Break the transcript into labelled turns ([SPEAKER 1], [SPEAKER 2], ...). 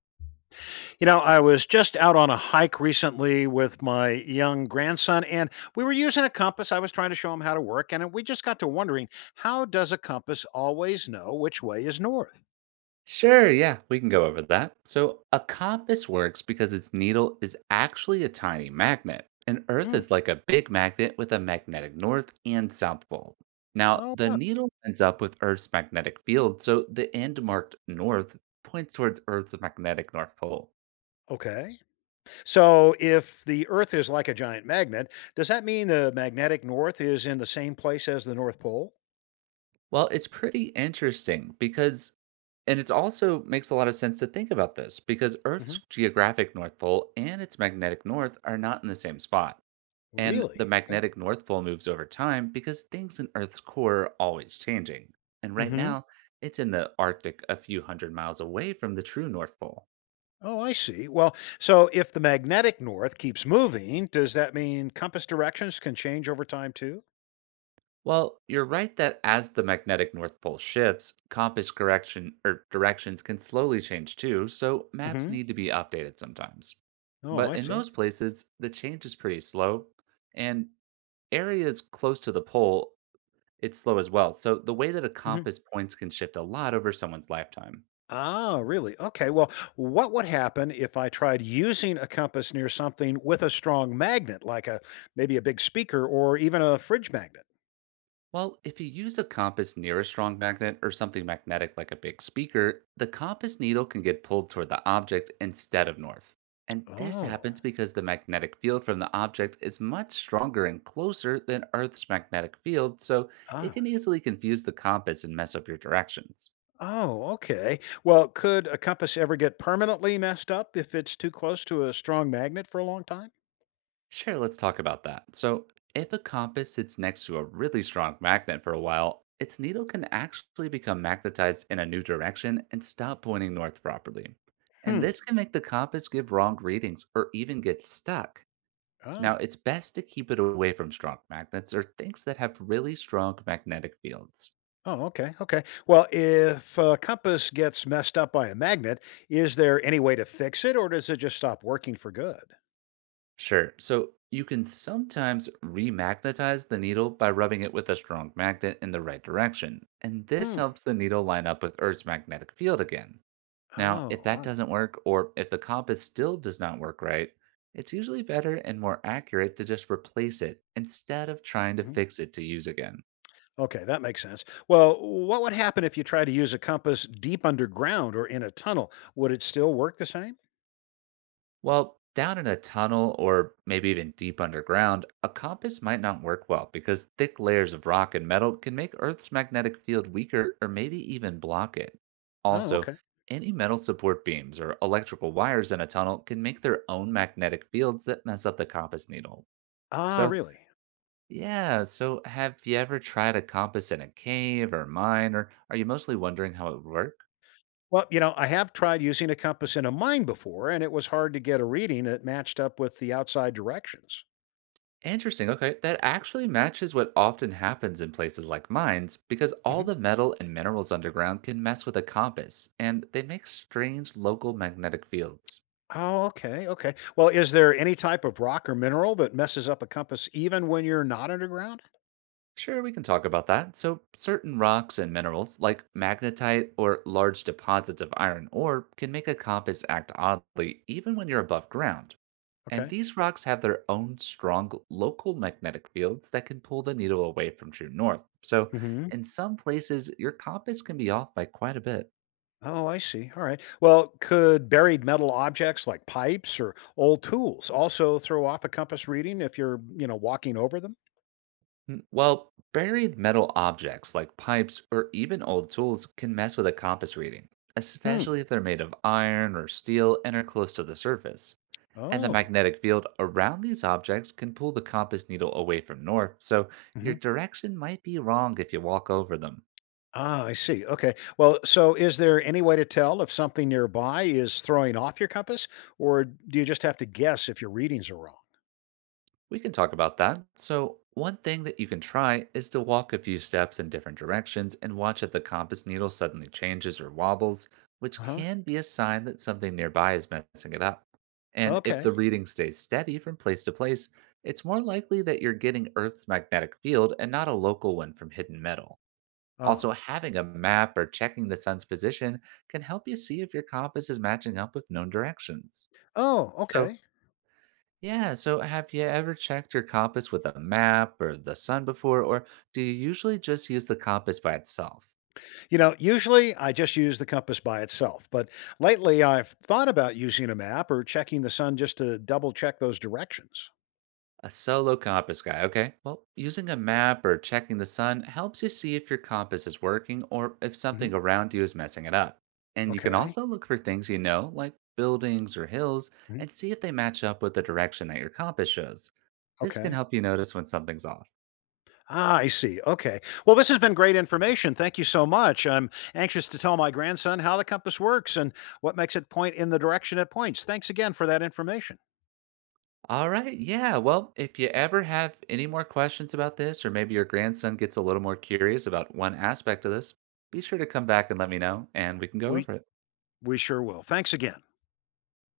[SPEAKER 1] I was just out on a hike recently with my young grandson, and we were using a compass. I was trying to show him how to work, and we just got to wondering, how does a compass always know which way is north?
[SPEAKER 2] Sure, yeah, we can go over that. So, a compass works because its needle is actually a tiny magnet, and Earth
[SPEAKER 1] Hmm.
[SPEAKER 2] is like a big magnet with a magnetic north and south pole. Now,
[SPEAKER 1] Oh,
[SPEAKER 2] the
[SPEAKER 1] wow.
[SPEAKER 2] needle ends up with Earth's magnetic field, so the end marked north points towards Earth's magnetic north pole.
[SPEAKER 1] Okay. So if the Earth is like a giant magnet, does that mean the magnetic north is in the same place as the North Pole?
[SPEAKER 2] Well, it's pretty interesting because, and it also makes a lot of sense to think about this because Earth's
[SPEAKER 1] Hmm.
[SPEAKER 2] geographic north pole and its magnetic north are not in the same spot. And the
[SPEAKER 1] Really? Okay.
[SPEAKER 2] magnetic North Pole moves over time because things in Earth's core are always changing. And right
[SPEAKER 1] Hmm.
[SPEAKER 2] now, it's in the Arctic a few hundred miles away from the true North Pole.
[SPEAKER 1] Oh, I see. Well, so if the magnetic north keeps moving, does that mean compass directions can change over time too?
[SPEAKER 2] Well, you're right that as the magnetic North Pole shifts, compass correction or directions can slowly change too, so maps
[SPEAKER 1] Hmm.
[SPEAKER 2] need to be updated sometimes.
[SPEAKER 1] Oh, I
[SPEAKER 2] But in
[SPEAKER 1] see.
[SPEAKER 2] most places, the change is pretty slow, and areas close to the pole, it's slow as well. So the way that a
[SPEAKER 1] Mhm.
[SPEAKER 2] compass points can shift a lot over someone's lifetime.
[SPEAKER 1] Ah, really? Okay. Well, what would happen if I tried using a compass near something with a strong magnet, like a maybe a big speaker or even a fridge magnet?
[SPEAKER 2] Well, if you use a compass near a strong magnet or something magnetic like a big speaker, the compass needle can get pulled toward the object instead of north. And this
[SPEAKER 1] Oh,
[SPEAKER 2] happens because the magnetic field from the object is much stronger and closer than Earth's magnetic field, so it
[SPEAKER 1] ah,
[SPEAKER 2] can easily confuse the compass and mess up your directions.
[SPEAKER 1] oh, okay. Well, could a compass ever get permanently messed up if it's too close to a strong magnet for a long time?
[SPEAKER 2] Sure, let's talk about that. So, if a compass sits next to a really strong magnet for a while, its needle can actually become magnetized in a new direction and stop pointing north properly. And
[SPEAKER 1] Hmm.
[SPEAKER 2] this can make the compass give wrong readings or even get stuck.
[SPEAKER 1] Ah.
[SPEAKER 2] Now, it's best to keep it away from strong magnets or things that have really strong magnetic fields.
[SPEAKER 1] Oh, okay. Okay. Well, if a compass gets messed up by a magnet, is there any way to fix it or does it just stop working for good?
[SPEAKER 2] Sure. So you can sometimes remagnetize the needle by rubbing it with a strong magnet in the right direction, and this
[SPEAKER 1] Hmm.
[SPEAKER 2] helps the needle line up with Earth's magnetic field again. Now, if that
[SPEAKER 1] Oh,
[SPEAKER 2] doesn't work, or if the compass still does not work right, it's usually better and more accurate to just replace it instead of trying to
[SPEAKER 1] wow.
[SPEAKER 2] fix it to use again.
[SPEAKER 1] Okay, that makes sense. Well, what would happen if you tried to use a compass deep underground or in a tunnel? Would it still work the same?
[SPEAKER 2] Well, down in a tunnel or maybe even deep underground, a compass might not work well because thick layers of rock and metal can make Earth's magnetic field weaker or maybe even block it.
[SPEAKER 1] Oh,
[SPEAKER 2] Also,
[SPEAKER 1] okay.
[SPEAKER 2] any metal support beams or electrical wires in a tunnel can make their own magnetic fields that mess up the compass needle.
[SPEAKER 1] Ah,
[SPEAKER 2] So,
[SPEAKER 1] really?
[SPEAKER 2] yeah, so have you ever tried a compass in a cave or mine, or are you mostly wondering how it works?
[SPEAKER 1] Well, you know, I have tried using a compass in a mine before, and it was hard to get a reading that matched up with the outside directions.
[SPEAKER 2] Interesting. Okay. That actually matches what often happens in places like mines because all
[SPEAKER 1] Hmm.
[SPEAKER 2] the metal and minerals underground can mess with a compass and they make strange local magnetic fields.
[SPEAKER 1] Oh, okay, okay. Well, is there any type of rock or mineral that messes up a compass even when you're not underground?
[SPEAKER 2] Sure, we can talk about that. So, certain rocks and minerals like magnetite or large deposits of iron ore can make a compass act oddly even when you're above ground. And
[SPEAKER 1] Okay.
[SPEAKER 2] these rocks have their own strong local magnetic fields that can pull the needle away from true north. So,
[SPEAKER 1] Hmm.
[SPEAKER 2] in some places, your compass can be off by quite a bit.
[SPEAKER 1] Oh, I see. All right. Well, could buried metal objects like pipes or old tools also throw off a compass reading if you're walking over them?
[SPEAKER 2] Well, buried metal objects like pipes or even old tools can mess with a compass reading,
[SPEAKER 1] Hmm.
[SPEAKER 2] especially if they're made of iron or steel and are close to the surface. And the
[SPEAKER 1] Oh.
[SPEAKER 2] magnetic field around these objects can pull the compass needle away from north, so your
[SPEAKER 1] Hmm.
[SPEAKER 2] direction might be wrong if you walk over them.
[SPEAKER 1] Ah, I see. Okay. Well, so is there any way to tell if something nearby is throwing off your compass, or do you just have to guess if your readings are wrong?
[SPEAKER 2] We can talk about that. So, one thing that you can try is to walk a few steps in different directions and watch if the compass needle suddenly changes or wobbles,
[SPEAKER 1] Uh
[SPEAKER 2] which
[SPEAKER 1] huh.
[SPEAKER 2] can be a sign that something nearby is messing it up. And if the
[SPEAKER 1] Okay.
[SPEAKER 2] reading stays steady from place to place, it's more likely that you're getting Earth's magnetic field and not a local one from hidden metal.
[SPEAKER 1] Ah.
[SPEAKER 2] Also, having a map or checking the sun's position can help you see if your compass is matching up with known directions.
[SPEAKER 1] Oh,
[SPEAKER 2] So,
[SPEAKER 1] okay.
[SPEAKER 2] yeah, so have you ever checked your compass with a map or the sun before, or do you usually just use the compass by itself?
[SPEAKER 1] You know, usually I just use the compass by itself, but lately I've thought about using a map or checking the sun just to double check those directions.
[SPEAKER 2] A solo compass guy, okay. Well, using a map or checking the sun helps you see if your compass is working or if
[SPEAKER 1] Mhm.
[SPEAKER 2] something around you is messing it up. And you can
[SPEAKER 1] Okay.
[SPEAKER 2] also look for things you know, like buildings or hills,
[SPEAKER 1] Mhm.
[SPEAKER 2] and see if they match up with the direction that your compass shows. This can
[SPEAKER 1] Okay.
[SPEAKER 2] help you notice when something's off.
[SPEAKER 1] Ah, I see. Okay. Well, this has been great information. Thank you so much. I'm anxious to tell my grandson how the compass works and what makes it point in the direction it points. Thanks again for that information.
[SPEAKER 2] All right. Yeah. Well, if you ever have any more questions about this, or maybe your grandson gets a little more curious about one aspect of this, be sure to come back and let me know, and we can go
[SPEAKER 1] We
[SPEAKER 2] over it.
[SPEAKER 1] we sure will. Thanks again.